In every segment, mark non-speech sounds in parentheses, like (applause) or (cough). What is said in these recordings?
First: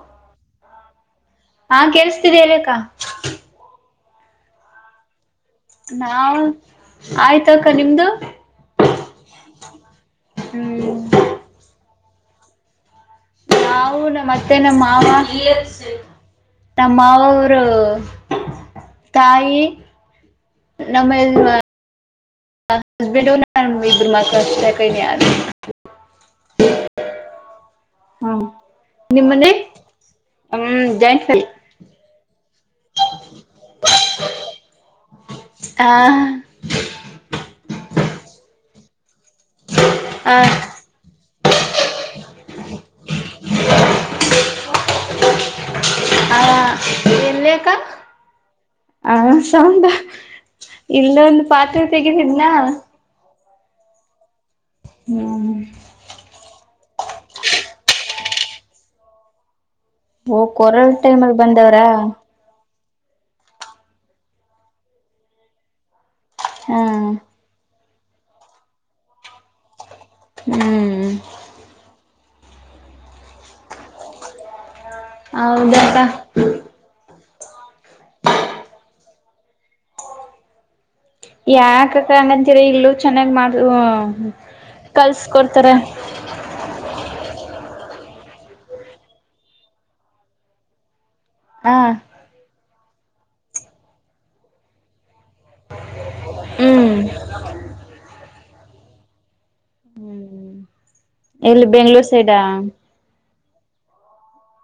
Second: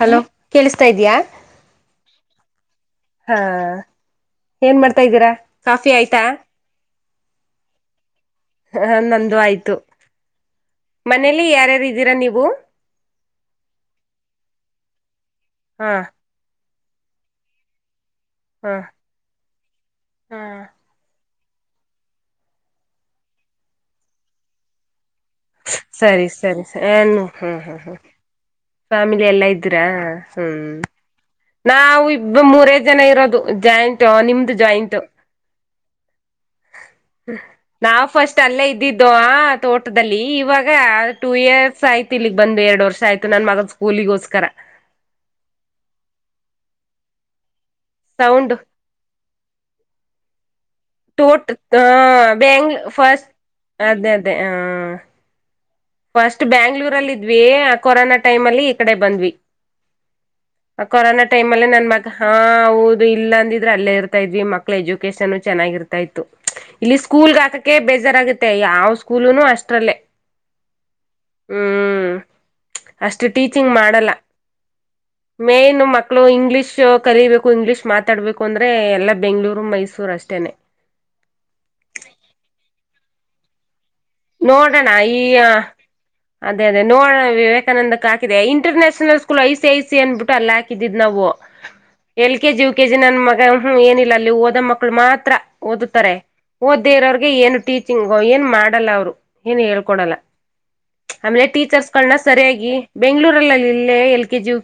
Hello ಕೇಳಿಸ್ತಾ ಇದಯಾ ಹಾ ಕೇಳಿಸ್ತಿದೆ ಹೇಳಕ್ಕ ಹಾ ಏನ್ ಮಾಡ್ತಾ ಇದ್ದೀರಾ ಕಾಫಿ ಆಯ್ತಾ ನಾವು ಆಯ್ತ ಅಕ್ಕ ನಿಮ್ದು ಹ ನಂದು ಆಯ್ತು ಹ್ಮ್ ಮನೇಲಿ ಯಾರ್ಯೀತಿ ಇದೀರಾ ನೀವು ನಾವು ನಮ್ಮತ್ತೆ ನಮ್ಮ ಮಾವ ಹಾ ತಮ್ಮವ ಅವುರ್ ಹಾ ತಾಯಿ ಹಾ ನಮ್ಮೆಲ್ ಹಸ್ಬೆಂಡ್ ನಾನ ಇಬ್ಬರು ಮಾ ಅಷ್ಟೇ ಕ ಸರಿ ಸರಿರಿ ಏನ್ನು ಹ್ಮ್ ಹ್ಮ್ ಹ್ಮ್ ಹ್ಮ ಫ್ಯಾಮಿಲಿ ಎಲ್ಲಾ ನಿಮ್ಮನೆ ಇದೀರಾ ಹ್ಮ್ ಜಾಯಿಂಟ್ ಫ್ಯಾಮಿಲಿ ನಾವು ಇಬ್ಬ ಮೂರ ಜನ ಇರೋದು ಜಾಯಿಂಟ್ ನಿಮ್ದು ಜಾಯಿಂಟ್ ಆ ನಾವವು ಫಸ್ಟ್ ಅಲ್ಲೇ ಇದ್ದ ಇ ತೋಟದಲ್ಲಿ ಆ ಇವಾಗ ಟೂ ಇಯರ್ಸ್ ಆಯ್ತು ಇಲಿಗ್ ಬಂದು ಎರಡ್ಡು ವರ್ಷ ಆಯ್ತು ನನ್ ಮಗದ ಸ್ಕೂಲಿಗೋಸ್ಕರ ಅ ಏನ್ಲಕ ಸೌಂಡ ಹ್ಮ್ ಸೌಂಡ ೋಟ್ ಬ್ಯಾಂಗ್ ಫಸ್ಟ್ ಅದೇ- ಅದೇ ಹ ಹ್ಮ್್ಮ ಫಸ್ಟ್ ಬ್ಯಾಂಗ್ಳೂರಲ್ಲಿ ಇದ್ವಿ ಆ ಕೊರೋನಾ ಟೈಮ್ ಅಲ್ಲಿ ಈ ಕಡೆ ಬಂದ್ವಿ ಓ ಆ ಕೊರೋನಾ ಟೈಮಲ್ಲಿ ಟೈಮ್ ಅಲ್ಲಿ ಬಂದವ್ರಾ ನನ್ ಮಗ ಹಾ ಹೌದು ಇದು ಇಲ್ಲ ಅಂದಿದ್ರೆ ಅಲ್ಲೇ ಇರ್ತಾ ಇದ್ವಿ ಮಕ್ಕಳ ಎಜುಕೇಶಷನ್ ಚನ್ನಾಗಿ ಇರ್ತಾ ಇತ್ತು ಹಾ ಇಲ್ಲಿ ಸ್ಕೂಲ್ ಗಾಕ ಕ ಬೇಜಾರಾಗುತ್ತೆ ಯಾವ್ ಸ್ಕೂಲನು ಅಷ್ಟ್ರಲ್ಲೇ ಹ್ಮ್ ಹ್ಮ್ ಅಷ್ಟು ಟೀಚಿಂಗ್ ಮಾಡಲ್ಲ ಮೇನ್ ಹೌದಕ್ಕ ಮಕ್ಕಳು ಇಂಗ್ಲಿೀಷ್ ಕಲಿೀಬೇಕು ಇಂಗ್ಲಿೀಷ್ ಮಾತಾಡ್ಬೇಕು ಅಂದ್ರೆ ಎಲ್ಲಾ ಬೆಂಗ್ಗಳೂರು ಮೈಸೂರ್ ಅಷ್ಟೇನೆ ಯಾಕಕ್ಕಂಗಂತೀರ ಇಲ್ಲೂ ಚೆನ್ನಾಗ್ ಮಾಡ ನೋಡೋಣ ಈ ಕಲ್ಸ್ಕೊಡ್ತಾರ ಅದೇ -ಅದೇ ನೋಡಣ ವಿವೇಕಾನಂದ ಹಾಕ international school I C I C ಅನ್ಬಿಟ್ಟು ಅಲ್ಲಾಕಿದ್ ನಾವು ಹಾ ಎಲ್ ಕೆ ಜಿ ಕೆಜಿ ನನ್ ಮಗ ಹ ಏನಿಲ್ಲ ಅಲ್ಲಿ ಓದ ಮಕ್ಕಳು ಮಾತ್ರ ಓದುತ್ತಾರೆ ಹ್ಮ್ ಓದ್ದೇ ಇರೋಿಗೆ ಏನು ಟೀಚಿಂಗ್ ಏನ್ ಮಾಡಲ್ಲ ಅವ್ರು ಏನ ಹೇಳ್ಕೊಡಲ್ಲ ಆಮೇಲೆ ಎಲ್ಲಿ ಬೆಂಗ್ಳೂರ್ ಟೀಚರ್ಸ್ಗಳನ್ನ ಸೈಡಾ ಸರಿಯಾಗಿ ಬೆಂಗ್ಗಳೂರಲ್ಲ ಇ ಎಲ್ ಕೆಜು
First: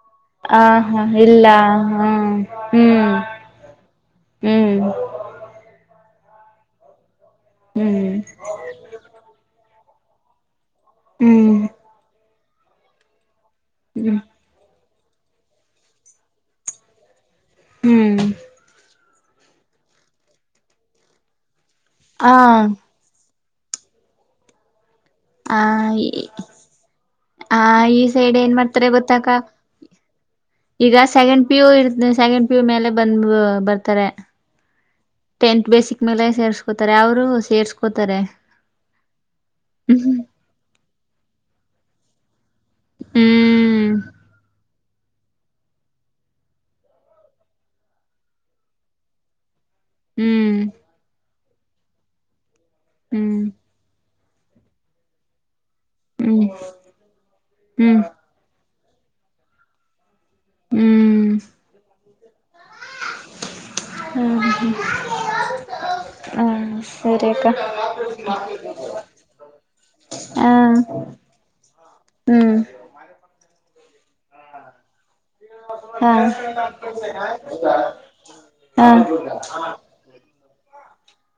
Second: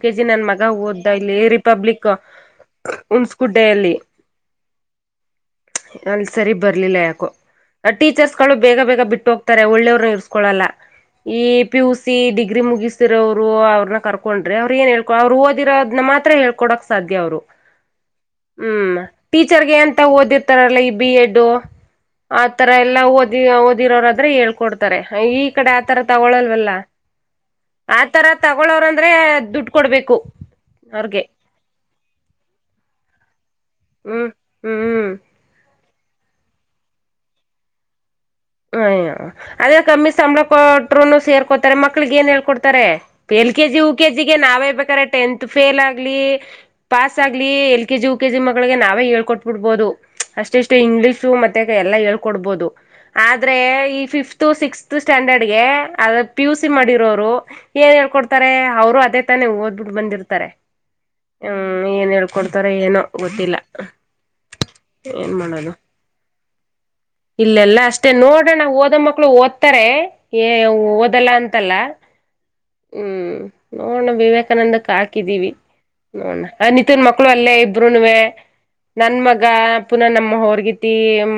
ಹ ಹಾ ಇಲ್ಲ ಹ್ಮ್ ಹ್ಮ್ ಹುಣಸ್ಗುಡ್ಡೆಯಲ್ಲಿ ಹ್ಮ್ ಅಲ್ಲಿ ಸರಿ ಬರಲಿಲ್ಲ ಯಾಕೋ ಟೀಚರ್ಸ್ ಗಳು ಬೇಗ ಬೇಗ ಬಿಟ್ಟು ಹೋಗ್ತ ತಾರೆ ಒಳ್ಳೆಯವ್ರನು ಇರಿಸಕೊಳ್ಳಲ್ಲ ಈ ಹ್ಮ್ ಪಿ ಯು ಸಿ ಗ್ರಿ ಮುಗಿಸ್ತಿರವು ಅವರು ಅವ್ರನ್ನ ಹ್ಮ್ ಕರ್ಕೊಂಡ್ರೆ ಅವ್ರ ಏ ಹೇ ಅವ್ರು ಓದಿರೋದನ್ನ ಮಾತ್ರ ಹೇಳ್ಕೊಡಕ್ ಸಾಧ್ಯ ಅವ್ರು ಹ್ಮ್ ಹ್ಮ್ ಟೀಚರ್ಗೆ ಎಂತ ಓದಿರ್ತಾರಲ್ಲ ಈ ಬಿ ಎಡ್ ಹಾ ಆ ತರ ಎಲ್ಲಾ ಒದ ಓದಿರೋ ಹಳ್ಕೊಡ್ದು ಹ ಆ ಈ ಆತರ ಸೈಡ್ ಏನ್ ಮಾಡ್ತಾರೆ ತಗೊಳೋರಂದ್ರೆ ಗೊತ್ತಕ ದುಡ್ಡು ಕೊಡ್ಬೇಕು ಈಗ ಅವ್ರಗೆ ಸೆಕೆಂಡ್ ಪಿಯು ಇರ್ತ ಸೆಕೆಂಡ್ ಪ್ಯು ಮೇಲೆ ಬಂದ್ ಬರ್ತಾರೆ ಹ್ಮ್ ಹ್ಮ್ ಟೆಂತ್ ಬೇಸಿಕ್ ಮೇಲೆ ಸೇರ್ಸ್ಕೋತಾರೆ ಅವರು ಸೇರ್ಸ್ಕೋತಾರೆ ಹ ಅದೇ ಕಮ್ಮಿ ಹ್ಮ್ ಸಂಬ್ಲ ಕೊಟ್ ಸೇರ್ಕೋತಾರೆ ಮಕ್ಳಿಗೆ ನ್ ಹೇಳ್ೊಡ್ ಎಲ್ ಕೆಜಿ ಉ ಕೆ ಜಿಿಗೆ ನಾವೇ ಬೇಕ ಟೆಂತ್ ಫೇಲ್ ಆಗ್ಲಿ ಪಾಸ್ ಆಗ್ಲಿ ಎಲ್ ಕೆಜಿ ಉ ಕೆಜಿ ಮಕ್ಳಿಗೆ ನಾವೇ ಹೇಳ್ಕೊ ಬಿಡ್ಬೋದು ಹ್ಮ್ ಅಷ್ಟೆಷ್ಟು ಇಂಗ್ಲಿೀಷು ಮೆ ಎಲ್ಲ ಹೇಳ್ಕೊಡ್ಬೋದು ಹ್ಮ್ ಆದ್ರೆ ಈ ಫಿಫ್ತ್ ಸಿಕ್ಸ್ತ್ ಸ್ಟ್ಯಾಂಡರ್ಡ್ ಗೆ ಅದ ಪಿ ಹ್ಮ್ ಯು ಸಿ ಮಾಡಿರೋರು ಏನ್ ಹ್ಮ್ ಹೇಳ್ಕೊಡ್ತಾರೆ ಅವರು ಅೇ ತಾನೇ ಓದ್ಬ ಬಿು ಬಂದಿತ ಹ್ಮ್ ಹ್ಮ್ ಏನ್ ಹೇಳ್ಕೊಡ್ತಾರೋ ಏನೋ ಗೊತ್ತಿಲ್ಲ ಹ್ಮ್ ಏನ್ ಮಾಡೋದು ಹಾ ಸರಿ ಅಕ್ಕ ಇಲ್ಲೆಲ್ಲ ಅಷ್ಟೇ ನೋಡೋಣ ಓದ ಮಕ್ಕಳು ಓದ್ತಾರೆ ಹ ಓದಲ್ಲ ಅಂತಲ್ಲ ಹ್ಮ್ ಹ್ಮ್ ನೋಡ ವಿವೇಕಾನಂದ ಕ ಹಾಕಿದೀವಿ ಹಾ ಅನಿತನ್ ಮಕ್ಕಳು ಅಲ್ಲೇ ಇಬ್ರುನುವೆ ಹಾ ನನ್ ಮಗ ಪುನಃ ನಮ್ಮ ಅವ್ರಗೆ ಟೀ ಎಮ್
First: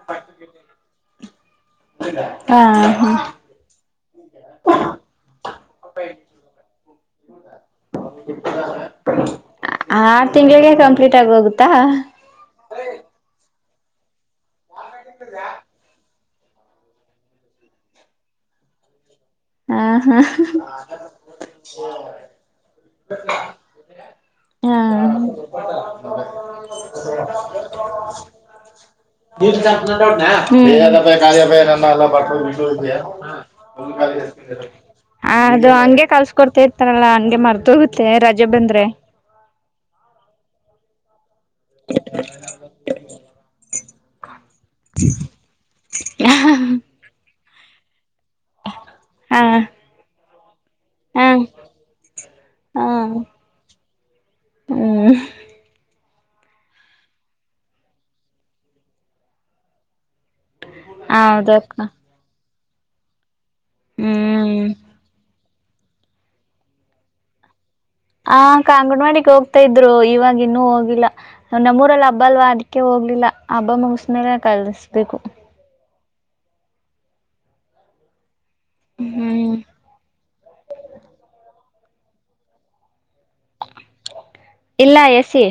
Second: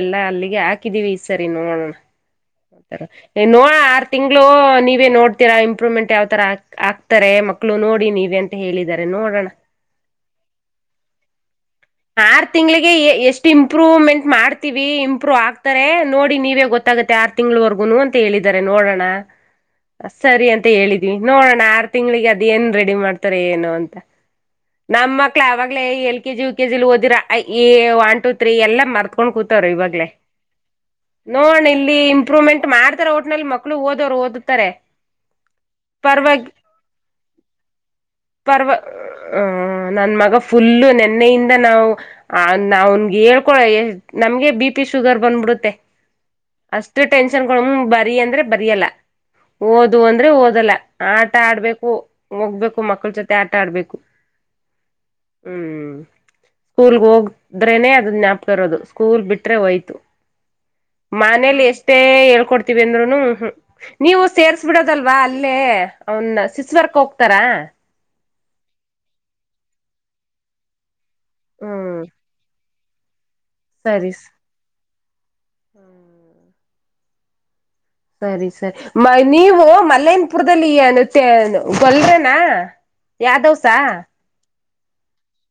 ಎಲ್ಲಾ ಅಲ್ಲಿಗೆ ಹಾಕ ಸರಿ ನೋಡೋಣ ಹಾ ಹಾ ನೋ ಆರ್ ತಿಂಗಗಳು ನೀವೇ ನೋಡ್ತೀರಾ ಇಂಪ್ರೂವ್ಮೆಂಟ್ ಯಾವತರ ಆಗ್ತಾರೆ ಮಕ್ಕಳು ನೋಡಿ ನೀವ ಅಂತ ಹೇಳಿದಿದ್ದಾರೆ ನೋಡೋಣ ಆರು ತಿಂಗಳಿಗೆ ಕಂಪ್ಲೀಟ್ ಆಗಿ ಹೋಗುತ್ತಾ ಹ ಆರ್ ತಿಂಗಳಿಗೆ ಎಷ್ಟೆ ಇಂಪ್ರೂವಮೆಟ್ ಮಾಡ್ತೀವಿ ಇಂಪ್ರೂವ್ ಆಗ್ತ ನೋಡಿ ನೀವೇ ಗೊತ್ತಾಗತ್ತೆ ಆರು ತಿಂಗ್ಗಳವರ್ಗೂನು ಅಂತ ಹೇಳಿದಿದ್ದಾರೆ ನೋಡೋಣ ಹಾ ಸರಿ ಅಂತ ಹೇಳಿದ್ವಿ ನೋಡೋಣ ಆರ್ ತಿಂಗ್ಳಿಗೆ ಅದ ಏನ್ ರೆಡಿ ಮಾಡ್ತಾರ ಏನು ಅಂತ ಹಾ ನಮ ಮಕ್ಳ ಅವಾಗ್ಲೇ ಎಲ್ ಕೆಜಿ ಯು ಕೆಜಿಲಿ ಓದಿರ ಒನ್ ಟು ತ್ರೀ ಎಲ್ಲಾ ಮರ್ತ್ಕೊಂಡ್ ಕೂತಾರ ಇವಾಗ್ಲೇ (unintelligible) ನೋಡ್ ಇಲ್ಲಿ ಇಂಪ್ರೂವ್ಮೆಂಟ್ ಮಾಡ್ತಾರ ಒಟ್ನಲ್ಲಿ ಮಕ್ಳು ಓದೋರು ಓದುತ್ತಾರೆ ಹ ಅದು ಹಂಗೆ ಪರವಾಗಿ ಕಲ್ಸಕೊಡ್ತಾ ಇರ್ತಾರಲ್ಲಾ ಹಂಗೆ ಮರ್ದ ಹೋಗುತ್ತೆ ರಜೆ ಪರ್ವ ಬಂದ್ರೆ ಆ ನನ್ ಮಗ ಫುಲ್ಲು ನೆನ್ನೆಯಿಂದ ನಾವು ನಾವನ್ ಹೇಳ್ಕೊಳ ನಮ್ಗೆ ಬಿ ಪಿ ಶುಗರ್ ಬಂದು ಬಿಡುತ್ತೆ ಹಾ ಪಸ್ಟ್ ಟೈಮ್ ಕ ಬ (unintelligible) ರೀ ಅಂದ್ರೆ ಬರಿಯಲ್ಲ ಹಾ ಓದು ಅಂದ್ರೆ ಓದ ಅದಲ್ಲ ಹಾ ಆಟ ಆಡ್ಬೇಕು ಹೋಗ್ಬೇಕು ಹಾ ಮಕ್ಳ ಜೊತೆ ಆಟ ಆಡ್ಬೇಕು ಹ್ಮ್ ಹ್ಮ್ ಸ್ಕೂಲ್ ಹೋಗದ್ರೇನೆ ಅದ್ ಜ್ಞಾಪಕ ಇರೋದು ಸ್ಕೂಲ್ ಬಿಟ್ರೆ ಹೋಯ್ತು ಮನೇಲಿ ಹೌದಕ್ಕ ಎಷ್ಟೇ ಹೇಳ್ಕೊಡ್ತೀ ತಿಂದ್ರನು ಹು ಹು ನೀವು ಸೇರ್ಸ್ ಹ್ಮ್ ಬಿಡೋದಲ್ವಾ ಇಲ್ಲೇ ಅವನ್ ಸಿಸ್ವರ್ಕ್ ಹೋಗ್ತಾರ ಆ ಅಂಗನವಾಡಿಗೆ ಹೋಗ್ತಾ ಇದ್ರು ಇವಾಗ ಇನ್ನುೂ ಹೋಗಿಲ್ಲ ಹ್ಮ್ ನಮ್ಮೂರಲ್ಲಿ ಹಬ್ಬ ಅಲ್ವಾ ಅದಕ್ಕೆ ಕ್ಕೆ ಹೋಗ್ಲಿಲ್ಲ ಅಬ್ಬ ಸರಿ ಮುಗಸ್ಮ ಕಲ್ಸ ದೇಕು ಸರಿ ಸರಿ ಮ ಹ್ಮ್ ನೀವು ಮಲಯನಪುರದಲ್ಲಿ ಹೇಳುತ್ತೆ ಹೇಳಿ ಗೊಲುರುನಾ ಯ ದಿವಸ ಇಲ್ಲ ಎಸಿ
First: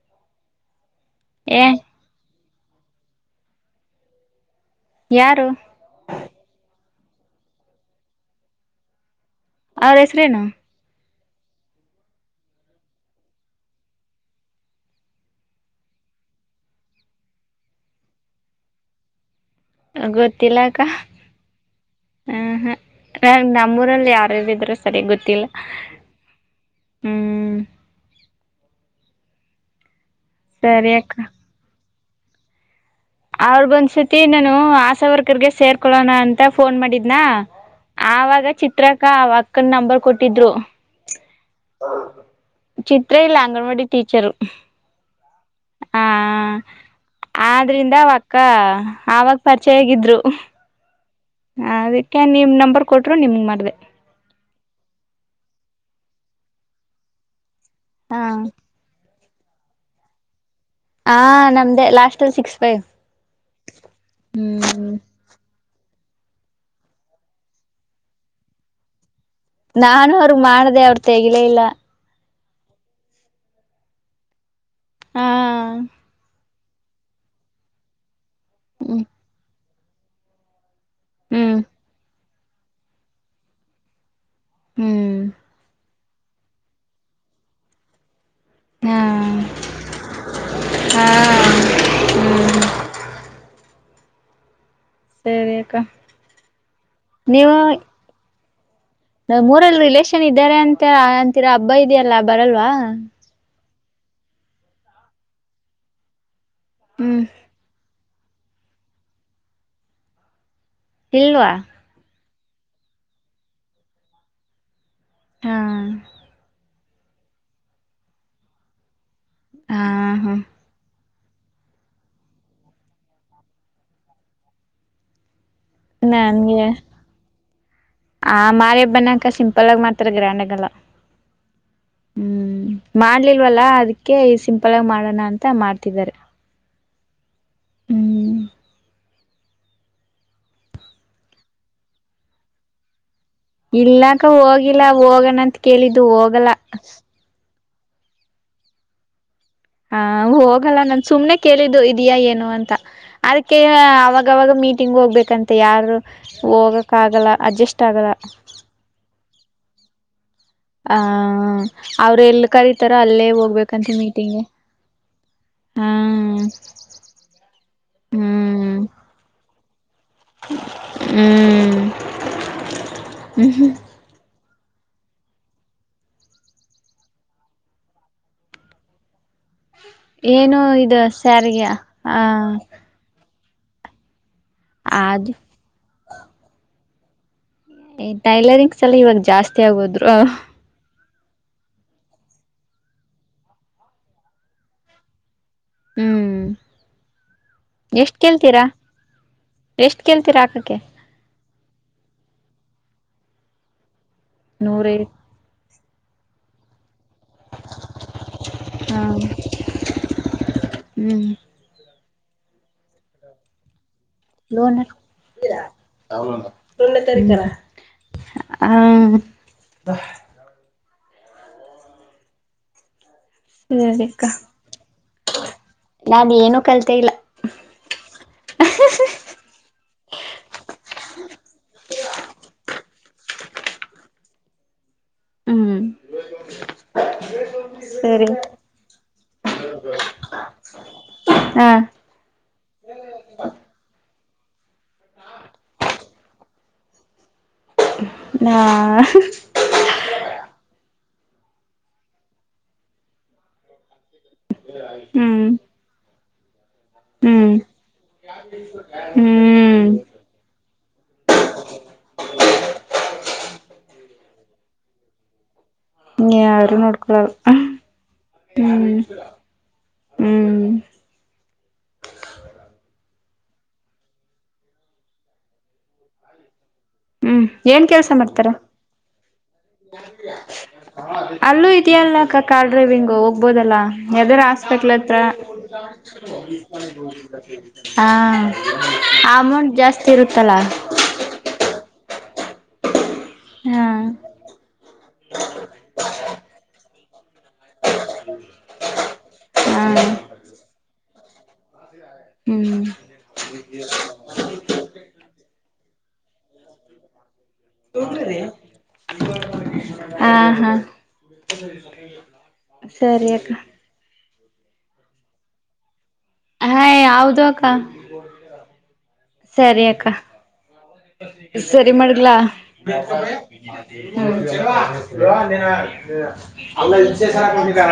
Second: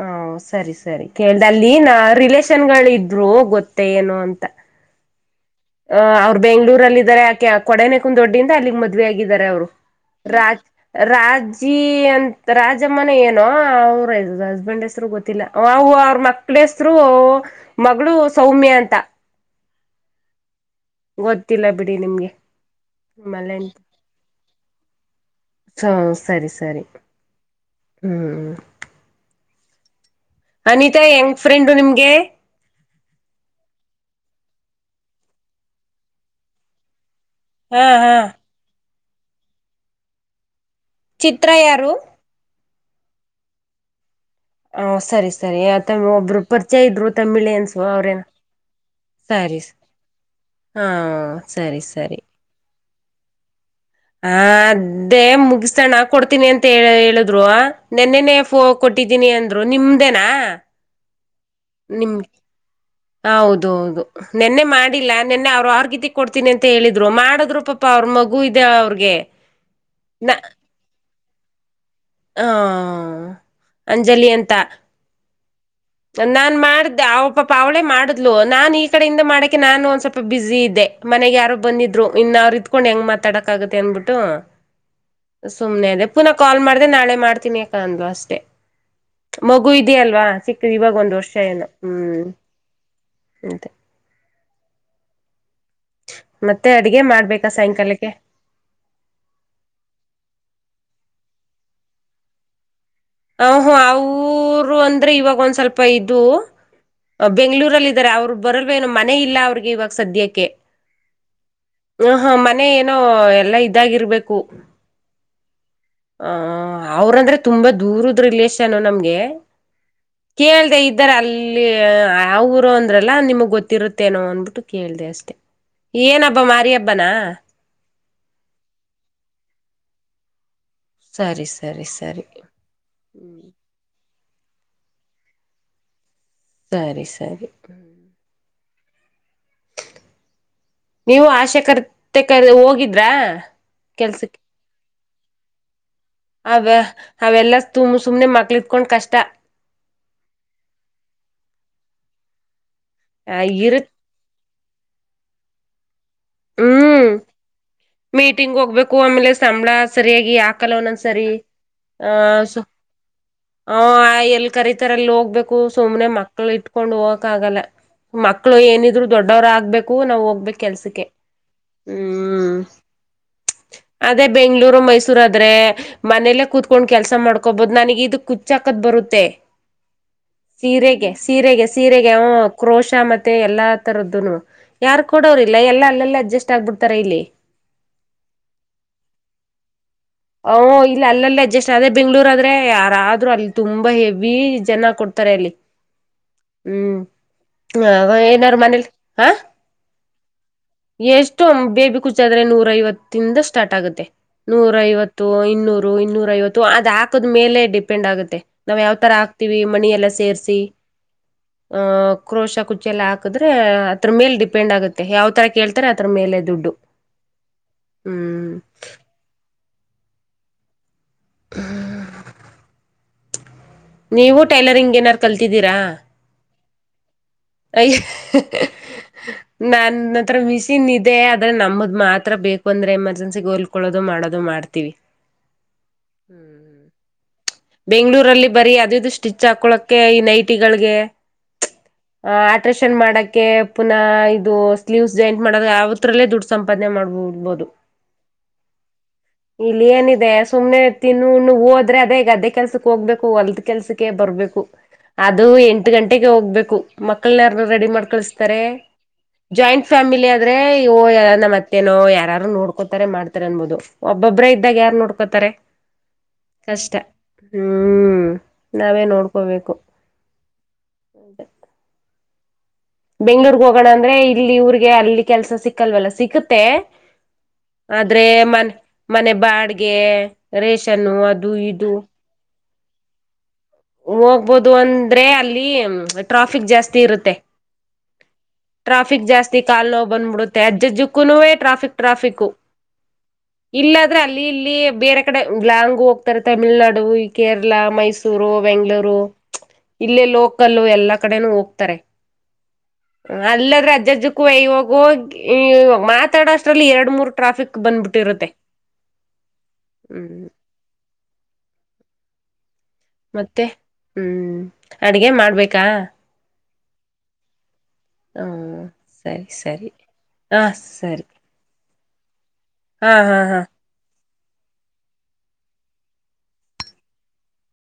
ಹ ಸರಿ ಸರಿ ಕೇಳ್ದ ಏ ಅಲ್ಲಿ ನಾ ರಿಲಷೇನ್ ತಿನ್ಗೊಳ್ವಿ ಇದ್ವು ಗೊತ್ತೆ ಏನೋ ಅಂತ ಯಾರು ಅ ಅವರು ಬೆಂಗಳೂರಲ್ಲಿ ಇದಾರೆ ಆ ಕೊಡನೆ ಕುಂದ ದೊಡ್ಡಿಂದ ಅಲ್ಲಿಗ್ ಮದ್ವೆ ಆಗಿ ಇದ್ದರೆ ಅವರು ಅವ್ರ ಹೆಸ್ರೇನು ರಾಜ್ ರಾಜಿ ಅಂತ ರಾಜಮ್ಮನ ಏನೋ ಅವ್ರ ಹಸ್ಬೆಂಡ್ ಹೆಸ್ರು ಗೊತ್ತಿಲ್ಲ ಅವವು ಅವ್ರ ಮಕ್ಳ ಹೆಸರು ಮಗಳು ಸೌಮ್ಯ ಅಂತ ಗೊತ್ತಿಲ್ಲ ಕ ಗೊತ್ತಿಲ್ಲ ಬಿಡಿ ನಿಮ್ಗೆ ಹ್ಮಹೂ ನ ನಿಮ್ಮಲ್ಲ ನಮ್ಮೂರಲ್ಲಿ ಯಾರಾರಿದ್ರೂ ಸರಿಯ ಗೊತ್ತಿಲ್ಲ ಸ ಸರಿ ಸರಿ ಹ್ಮ್ ಹ್ಮ್ ಸರಿ ಅನಿತಾ ಅಕ್ಕ ಹೆಂಗ್ ಫ್ರೆಂಡ್ ನಿಮ್ಗೆ ಎ ಅವ್ರಳು ಬಂದ್ ಶೃತಿ ಯಿಂದನು ಆಶಾವರ್ಕರ್ಗೆ ಸೇರ್ಕೋಳ್ಳೋಣ ಅಂತ ಫೋನ್ ಮಾಡಿದ್ ಣ ಹಾ ಹಾ ಆವಾಗ ಚಿತ್ರ ಕ ಅವಕ್ಕನ್ ನಂಬರ್ ಕೊಟ್ಟಿದ್ರು. ಚಿತ್ರ ಯಾರು. ಚಿತ್ರ ಇಲ್ ಅಂಗನ್ವಾಡಿ ಟೀಚರು. ಹೊ ಸರಿ ಸರಿ ಯೆತ ಹ ಒಬ್ರು ಪರ್ಚಯ ಇದ್ರು ತಮ್ಮಿಳಿನ್ಸು ಆದ್ರಿಂದ ಅವ್ರೇ ಅವಕ್ಕ ಆವಾಗ ಸರಿ ಸ ಪರಿಚಯ ಆಗಿದ್ರು ಹಾ ಸರಿ ಸರಿ. ಅದಕ್ಕೆ ನಿಮ್ ನಂಬರ್ ಕೊಟ್ರು ನಿಮ್ಗ್ ಮಾಡ್ದೆ. ಹ ದ್ದೆ ಮುಗ್ಸಣಾ ಕೊಡ್ತೀನಿ ಅಂತ ಹೇಳ್ ಹೇಳುದ್ರು. ಹಾ ನೆನ್ನೆನೆ ಫೋ ಕೊಟ್ಟಿದ್ ದಿನಿ ಅಂದ್ರು ನಿಮ್ದೇನಾ. ಹ ನಮ್ದೇ ಲಾಸ್ಟ್ ನಿಮ್ಗ್ ಅಲ್ಲಿ ಸಿಕ್ಸ್ ಫೈವ್ ಹೌದು ಹೌದು ನಿನ್ನೆ ಹ್ಮ್ ಮಾಡಿಲ್ಲ ನಿನ್ನೆ ಅವ್ರ್ ವರ್ಗಿತ್ತಿ ಕೊಡ್ತೀನಿ ಅಂತ ಹೇಳಿದ್ರು ಮಾಡಿದ್ರು ಪಾಪ ಅವ್ರ ಮಗು ಇದ್ ದೆ ಅವ್ರಗೆ. ನಾನು ಅವ್ರಗ್ ಮಾಡ್ದೆ ಅವ್ರ್ ತೆಗಿಲೆಯಿಲ್ಲ. ಹಾ ಅಂಜಲಿ ಅಂತ. ಹಾ ಒನ್ನ ಮಾಡ್ದೆ ಅವ್ ಪಾಪ ಅವ್ಳೇ ಮಾಡ್ ದ್ಲು ನಾನ್ ಈ ಕಡೆಯಿಂದ ಮಾಡ್ ಕೆ ನಾನು ಒಂದ್ ಸ್ವಲ್ಪ ಬಿಝೀ ಇದ್ದೆ. ಮನೆಗ್ ಯಾರೊ ಹ್ಮ್ ಬಂದಿದ್ರು. ಇನ್ನ ಅವ್ರಿದ್ಕೊಂಡು ಹೆಂಗ್ ಮಾತಾಡಕ್ಕಾಗುತ್ತೆ ಅಂದ್ಬಿಟ್ಟು. ಹ್ಮ್ ಸುಮ್ನೆ ಅದೆಪ್ ಪುನಃ ಕಾಲ್ ಮಾಡ್ದೆ ನಾಳೆ ಮಾಡ್ತೀನಿ ಅಕ್ಕ ಅಂದ್ಲು ಅಷ್ಟೇ. ಹಾ ಮಗು ಇದೆಯಲ್ವಾ ಸಿಕ್ ಇವಾಗ್ ಹಾ ಒಂದ್ ವರ್ಷ ಏನೊ ಹ್ಮ್. ತ್ತೆ. ಸರಿ ಅ ಮತ್ತೆ ಅಡ್ಗೆ ಮಾಡ್ಬೇಕಾ ಸಾಯಂಕಾಲಕ್ಕೆ. ನಮೂರಲ್ ರಿಲೇಷನ್ ಇದ್ದಾರೆ ಅಂತ ಅಂತೀರಾ ಹಬ್ಬ ಇದ್ಯಲ್ಲ ಬರಲ್ವಾ. ಹು ಹು ಅವ್ರು ಅಂದ್ರೆ ಇವಾಗ್ ಒಂದ್ ಸ್ವಲ್ಪ ಇದು. ಹ್ಮ್ ಬೆಂಗ್ಳೂರಲ್ ಇದಾರೆ ಅವ್ರು. ಬರಲ್ವೇನು ಮನೆ ಇಲ್ಲ ಅವ್ರಿಗೆ ಇವಾಗ್ ಸದ್ಯಕ್ಕೆ. ಇಲ್ವಾ. ಹ ಹ ಮನೆ ಏನೋ ಎಲ್ಲಾ ಇದಾಗಿರ್ಬೇಕು. ಹಾ ಆ ಅವ್ರಂದ್ರೆ ತುಂಬಾ ದೂರುದ್ ರಿಲೇಷನು ನಮ್ಗೆ. ಆ ಹುಹ್. ಇದ್ದಾರ್ ಅಲ್ಲಿ ಆ ಊರು ಅಂದ್ರಲ್ಲ ನಿಮ್ಗ್ ಗೊತ್ತಿರುತ್ತೇನೋ ಅಂಬುಟ್ಟು ಕೇಳ್ದೆ ಅಷ್ಟೇ. ನನ್ಗೆ ಆ ಮಾರಿ ಹಬ್ಬನೇ ಅಕ್ಕ ಸಿಂಪಲ್ ಆಗ್ ಮಾಡ್ ತರ ಗ್ರ್ಯಾಂಡಗಲ್ಲ. ಸರಿ ಸರಿ ಸರಿ. ಕೆ ಸಿಂಪಲಾಗ್ ಮಾಡೋಣ ಅಂತ ಮಾಡ್ತಿದ್ದಾರೆ. ಸರಿ ಸರಿ. ಹ್ಮ ಹ್ಮ್ ನೀವು ಆಶೆ ಕರ್ತೆಕ ಹೋಗಿದ್ರಾ. ಇಲ್ಲ ಕ್ಕ ಕೆಲ್ಸಕ್ಕೆ ಹೋಗಿಲ್ಲ. ಹೋಗಣ ಅಂತ್ ಕೇಳಿದ್ ಅವ ಅವೆಲ್ಲ ಸ್ ತುಮ್ ಸುಮ್ನೆ ಮಕ್ಳ್ ಇಟ್ಕೊಂಡ್ ಕಷ್ಟ. ಹ ಹೋಗಲ್ಲ ನನ್ ಸುಮ್ನೆ ಕೇಳಿದ್ದು ಇದ್ಯ ಏನು ಅಂತ. ಅದಕ್ಕೆ ಇರುತ್ ಅವಾಗ್ವಾಗ ಮೀಟ್ ಟಿಂಗ್ ಹೋಗ್ಬೇಕಂತೆ ಯಾರು. ಹೋಗಕ್ ಹ್ಮ್ ಆಗಲ್ಲ ಅಡ್ಜಷ್ಟ್ ಆಗಲ್ಲ. ಸಂಬ್ಳ ಸರಿಯಾಗಿ ಹಾಕ್ ಕಲ್ಲ ಆ ಒನ್ನೊಂದ್ಸಾರಿ ಆ ಅವ್ರ ಎಲ್ಲಿ ಸೊ ಕರೀತಾರೋ ಅಲ್ಲೇ ಹು ಹೋಗ್ಬೇಕಂತ ಅ ಮೀಟಿಂಗ್ಗೆ ಎಲ್ ಕರಿತಾರೊ ಅಲ್ ಹೋಗ್ಬೇಕು ಸುಮ್ನೆ ಹ್ಮ್ ಮಕ್ಳು ಇಟ್ಕೊಂಡು ಹೋಗಕ್ ಆಗಲ್ಲ ಮಕ್ಳು ಹ್ಮ್ ಏನಿದ್ರು ದೊಡ್ಡವ್ರ ಆಗ್ಬೇಕ್. ಹೂ ನಾಬ್ ಹೋಗ್ಬೇಕ್ ಕೆಲ್ಸುಕ್ಕೆ. ಹ್ಮ್ ಹ್ಮ್ ಅದೇ ಬೆಂಗ್ಳೂರು ಮೈಸೂರ್ ಆದ್ರೆ ಮನೇಲ್ಲೇ ಕುತ್ಕೊಂಡ್ ಕೆಲ್ಸ ಮಾಡ್ಕೊಬೊದು ನನ್ಗೆ ಇಡು ಕುಚ್ಚಾಕದ್ ಬರುತ್ತೆ. ಏನು ಇದು ಸೀರೆಗೆ ಸೀರೆಗೆ ಸ್ಯಾರಿಗೆ ಸೀರೆಗೆ ಆ ಹ್ಮ್ ಕ್ರೋಶ ಮತ್ ಮತ್ತೆ ಎಲ್ಲಾ ತರದ್ದುನು. ಯಾರು ಅದು ಕೂಡವ್ರ್ ಇಲ್ಲ ಎಲ್ಲಾ ಅಲ್ಲೆಲ್ ಇಲ್ ಅಡ್ಜಸ್ಟ್ ಆಗ್ಬಿಡ್ತಾರ ಇಲ್ಲಿ. ಟೈಲರಿಂಗ್ಸ್ ಎಲ್ಲ ಇವಾಗ್ ಜಾಸ್ತಿ ಆಗೋದ್ರು. ಹೌ ಇ ಇಲ್ ಅಲ್ಲಲ್ಲಿ ಅಡ್ಜಸ್ಟ್ ಆದೆ ಬೆಂಗ್ಳುರ್ ಆದ್ರೆ ಯಾರಾದ್ರು ಅಲ್ಲಿ ತುಂಬಾ ಹೆವಿ ಜನ ಕೊಡ್ತಾರೆ ಅಲ್ಲಿ. ಹ್ಮ್ ಹ್ಮ ಆಗೋ ಎಷ್ಟ್ ಏನಾರು ಕೇಳ್ತೀರಾ ಮನೇಲಿ ಹ ಎಷ್ಟ್ ಕೇಳ್ತೀರಾ ಹಾಕಕ್ಕೆ ಎಷ್ಟು ಬೇಬಿ ಕುಚಾದ್ರೆ ನೂರ್ ಐವತ್ ತಿಂದ ಸ್ಟಾರ್ಟ್ ಆಗುತ್ತೆ. ನೂರೈದು ನೂರೈವತ್ ಇನ್ನೂರು ಇನ್ನೂರೈವತ್ತು ಅದ್ ಕ್ಕದ್ ಮೇಲೆ ಡಿಪೆಂಡ್ ಆಗುತ್ತೆ ನಾವ್ ಯಾವ್ ಹ ತರ ಹಾಕ್ತಿವಿ ಮಣಿ ಎಲ್ಲ ಸೇರ್ಸಿ ಹ್ಮ್ ಆ ಕ್ರೋಶ ಕುಚ್ಚೆಲ್ಲ ಹಾಕಿದ್ರೆ ಹ ದ್ರು ಮೇಲ್ ಡಿಪೆಂಡ್ ಲೋನ್ ಹ ಆಗುತ್ತೆ ಯಾವ್ ತರ ಕೇಳ್ತಾರೆ ಅದ್ರ ಮೇಲೆ ದುಡ್ಡು ಹ್ಮ್. ದ ಹ್ಮ ಸರಿಕ್ಕ ನೀವು ಟೈಲರಿಂಗ್ ಏನಾದ್ರು ಕಲ್ತಿದ್ದೀರಾ. ತೆ ಇಲ್ಲ. ಅಯ್ ಹಃ ನನ್ ಹತ್ರ ಮಿಸಿನ್ ಇದೆ ಅದ್ ಆದ್ರೆ ನಮ್ದ್ ಮಾತ್ರ ಬೇಕು ಅಂದ್ರೆ ಎಮರ್ಜೆನ್ಸಿಗ್ ಹೋಲ್ಕೊಳ್ಳೋದು ಮಾಡೋದು ಮಾಡ್ತಿವಿ. ಹ್ಮ್ ಹ್ಮ್ ಹ್ಮ್. ಸರಿ ಬೆಂಗ್ಳೂರಲ್ಲಿ ಬರೀ ಅದಿದುಷ್ ಟಿಚ್ ಹಾಕೊಳಕ್ಕೆ ಈ ನೈಟಿಗಳ್ಗೆ. ಹಾ ಹಾ ಅದ್ ಲ್ಟ್ರೇಷನ್ ಮಾಡಕ್ಕೆ ಪುನಃ ಇದು ಸ್ಲೀವ್ಸ್ ಜಾಯಿಂಟ್ ಮಾಡಕ್ ಯಾವತ್ರಲ್ಲೇ ದುಡ್ ಸಂಪಾದನೆ ಮಾಡ್ಬಿಡ್ಬೋದು. ಹ ಹಃ ಹಾ. ಇಲ್ಲಿ ಏನಿದೆ ಸುಮ್ನೆ ತಿನ್ನು ಉಣ್ಣು ಹೋದ್ರೆ ಅದೇ ಗದ್ದೆ ಕೆಲ್ಸಕ್ ಹೋಗ್ಬೇಕು ಹೊಲ್ದ್ ಕೆಲ್ಸಕ್ಕೆ ಬರ್ಬೇಕು. ಅದು ಹ್ಮ್ ಎಂಟು ಗಂಟೆಗೆ ಹೋಗ್ಬೇಕು ಮಕ್ಕಳ್ನ ಹ್ಮ್ ಯಾರ್ ರೆಡಿ ಮಾಡ್ ಕಳುಸ್ತಾರೆ? ಹ್ಮ್ ಫ್ಯಾಮಿಲಿ ಆದ್ರೆ ಓ ಯ ನಮ್ ಅತ್ತೆನೋ ಯಾರಾರು ನೋಡ್ಕೋತಾರೆ ಮಾಡ್ತಾರೆ ಅನ್ಬೋದು ಒಬ್ಬೊಬ್ರೆ ಇದ್ದಾಗ್ ಯಾರ್ ನೋಡ್ಕೋತಾರೆ? ನೋಡ್ಕೊಳ್ಳದ್ ಹ್ಮ್ ಹ್ಮ್ ನಾವೇ ನೋಡ್ಕೋಬೇಕು. ಹ್ಮ್ ಬೆಂಗ್ಳೂರ್ಗ್ ಹೋಗಣ ಅಂದ್ರೆ ಇಲ್ಲಿ ಇವ್ರಿಗೆ ಅಲ್ಲಿ ಕೆಲ್ಸ ಸಿಕ್ಕಲ್ವಲ್ಲ ಸಿಕ್ಕುತ್ತೆ ಹ್ಮ್ ಏನ್ ಕೆಲ್ಸ ಆದ್ರೆ ಮಾಡ್ತಾರ ಮನ್ ಮನೆ ಬಾಡ್ಗೆ ರೇಷನ್ನು ಅದು ಅಲ್ಲೂ ಇದು ಇದೆಯಲ್ಲ ಅಕ್ಕ ಕಾರ್ ಡ್ರೈವಿಂಗೂ ಬೋದಲ್ಲ ಯಾದಾರ ಹೋಗ್ಬೋದು ಹಾಸ್ಪಿಟ್ಲ್ ಹತ್ರ ಅಂದ್ರೆ ಅಲ್ಲಿ ಟ್ರಾಫಿಕ್ ಜಾಸ್ತಿ ಇರುತ್ತೆ ಹಾಂ ಟ್ರಾಫಿಕ್ ಅಮೌಂಟ್ ಕಾಲ್ ಜಾಸ್ತಿ ಇರುತ್ತಲ್ಲ. ಟ್ರಾಫಿಕ್ಕೂ ಹಾ ಇಲ್ಲಾದ್ರೆ ಅಲ್ಲಿ ಇಲ್ಲಿ ಬೇರೆ ಕಡೆ ಲಾಂಗು ಹೋಗ್ತಾರೆ ತಮಿಳ್ನಾಡ್ (unintelligible) ಇಲ್ಲಾ ಮೈಸೂರು ಬೆಂಗ್ಳೂರು ಹಾ ಇಲ್ಲೇ ಲೋಕಲ್ಲು ಎಲ್ ಎಲ್ಲಾ ಕಡೆನೂ ಹೋಗ್ತಾರೆ. ಹ್ಮ್ ಅಲ್ಲದ್ರೆ ಅಜ್ಜಜ್ಜಕ್ಕೂ ವಯ್ ಇವಾಗ್ ಹೋಗ್ ಈ ಮಾತಾಡಷ್ಟ್ ರಲ್ಲಿ ಎರಡ್ ಮೂರ್ ಟ್ರಾಫಿಕ್ ಬಂದ್ಬಿಟ್ಟಿರುತ್ತೆ ಹಾ ಹ್ಮ್. (unintelligible) ಅಕ್ಕ ಮತ್ತೆ ಹ್ಮ್. ಅಡ್ಗೆ ಮಾಡ್ಬೇಕಾ. ಹೈ ಹೌದು ಅಕ್ಕ. ಹ್ಮ ಸರಿ ಸರಿ ಆ ಸರಿ. ಇಗ್ ಮಾಡಗ್ಲಾ. ಹಾ ಹಾ ಹಾ (unintelligible) (unintelligible)